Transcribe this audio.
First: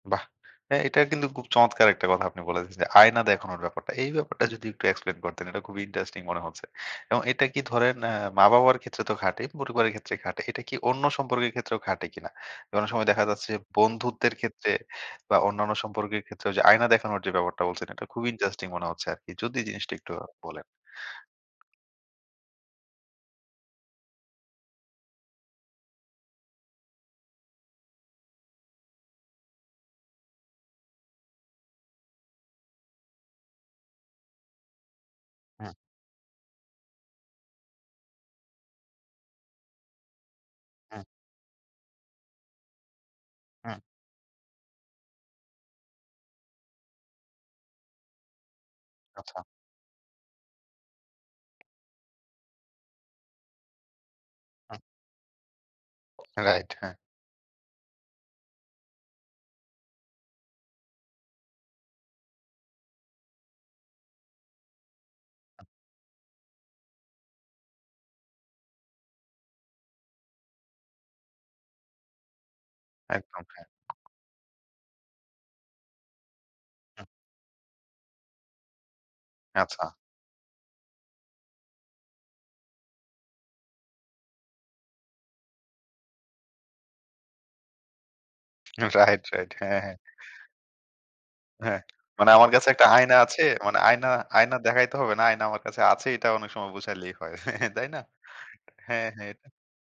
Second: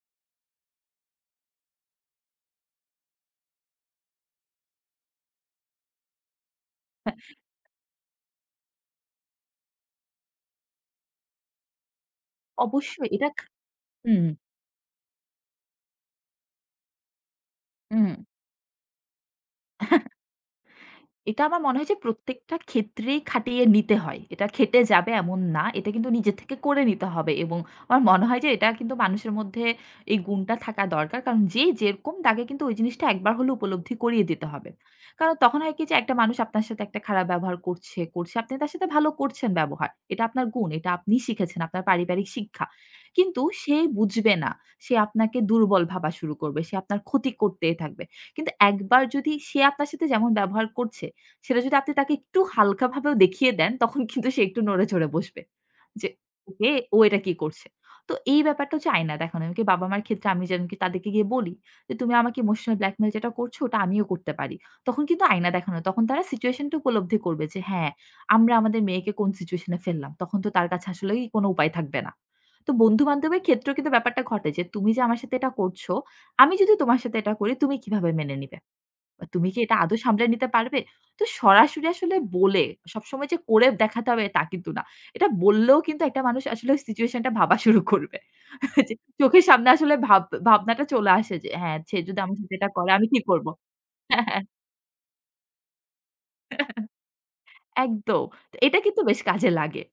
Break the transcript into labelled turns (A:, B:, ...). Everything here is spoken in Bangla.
A: বাহ! হ্যাঁ, এটা কিন্তু খুব চমৎকার একটা কথা আপনি বলেছেন, যে আয়না দেখানোর ব্যাপারটা। এই ব্যাপারটা যদি একটু explain করতেন এটা খুবই interesting মনে হচ্ছে।
B: হ্যাঁ।
A: এবং এটা কি ধরেন অ্যা মা-বাবার ক্ষেত্রে তো খাটেই, পরিবারের ক্ষেত্রে খাটে। এটা কি অন্য সম্পর্কের ক্ষেত্রেও খাটে কিনা? যে অনেক সময়
B: অবশ্যই
A: দেখা
B: এটা
A: যাচ্ছে, যে
B: হু, হুম।
A: বন্ধুত্বের ক্ষেত্রে বা অন্যান্য সম্পর্কের ক্ষেত্রেও ঐ যে আয়না দেখানোর যে ব্যাপারটা বলছেন, এটা
B: উম
A: খুবই interesting মনে হচ্ছে আরকি। যদি এই জিনিসটা একটু বলেন।
B: এটা আমার মনে হয় যে প্রত্যেকটা ক্ষেত্রেই খাটিয়ে নিতে হয়। এটা খেটে যাবে এমন না। এটা কিন্তু নিজের থেকে করে নিতে হবে এবং আমার মনে হয় যে এটা কিন্তু মানুষের মধ্যে এই গুণটা থাকা দরকার। কারণ যেই যেরকম তাকে কিন্তু ওই জিনিসটা একবার হলে উপলব্ধি করিয়ে দিতে হবে। কারণ তখন
A: হ্যাঁ।
B: হয় কি যে একটা মানুষ আপনার সাথে একটা খারাপ ব্যবহার করছে, করছে। আপনি তার সাথে ভালো করছেন ব্যবহার। এটা আপনার গুণ। এটা
A: হ্যাঁ।
B: আপনি শিখেছেন, আপনার পারিবারিক শিক্ষা। কিন্তু সে
A: হ্যাঁ।
B: বুঝবে না। সে আপনাকে দুর্বল ভাবা শুরু করবে। সে আপনার ক্ষতি করতেই থাকবে। কিন্তু একবার যদি
A: আচ্ছা।
B: সে আপনার সাথে যেমন ব্যবহার করছে, সেটা যদি আপনি তাকে একটু হালকাভাবেও দেখিয়ে দেন তখন কিন্তু সে একটু
A: হুম।
B: নড়ে চড়ে বসবে। যে
A: রাইট
B: এ
A: হ্যাঁ।
B: ও এটা কি করছে? তো এই ব্যাপারটা হচ্ছে আয়না দেখানো। এমন কি বাবা-মার ক্ষেত্রে আমি যেন কি তাদেরকে গিয়ে বলি, যে তুমি আমাকে ইমোশনাল ব্ল্যাকমেইল যেটা করছ ওটা আমিও করতে পারি। তখন কিন্তু আয়না
A: [unintelligible]
B: দেখানো। তখন তারা situation টি উপলব্ধি করবে যে হ্যাঁ, আমরা আমাদের মেয়েকে কোন সিচুয়েশন এ ফেললাম। তখন তো তার কাছে আসলেই কোন উপায় থাকবে না। তো বন্ধু-বান্ধবের
A: একদম হ্যাঁ।
B: ক্ষেত্রেও কিন্তু ব্যাপারটা ঘটে যে, "তুমি যে আমার সাথে এটা করছ, আমি যদি তোমার
A: হুম।
B: সাথে এটা করি তুমি কিভাবে মেনে নিবে? তুমি কি এটা
A: আচ্ছা।
B: আদৌ সামলে নিতে পারবে?" তো সরাসরি আসলে বলে, সবসময় যে করে দেখাতে হবে তা কিন্তু না। এটা বললেও কিন্তু একটা মানুষ আসলে ওই situation টা ভাবা শুরু করবে। যে
A: রাইট,
B: চোখের
A: রাইট।
B: সামনে
A: হ্যাঁ,
B: আসলে
A: হ্যাঁ।
B: ভাব ভাবনাটা চলে আসে যে হ্যাঁ,
A: হ্যাঁ,
B: সে যদি
A: মানে
B: আমার
A: আমার
B: সাথে
A: কাছে
B: এটা
A: একটা
B: করে আমি
A: আয়না
B: কি
A: আছে।
B: করব?
A: মানে আয়না
B: হ্যাঁ, হ্যাঁ।
A: আয়না দেখাইতে হবে না। আয়না আমার কাছে আছে এটা অনেক সময় বুঝাইলেই হয়। তাই না?
B: একদম এটা কিন্তু
A: হ্যাঁ,
B: বেশ কাজে
A: হ্যাঁ।
B: লাগে।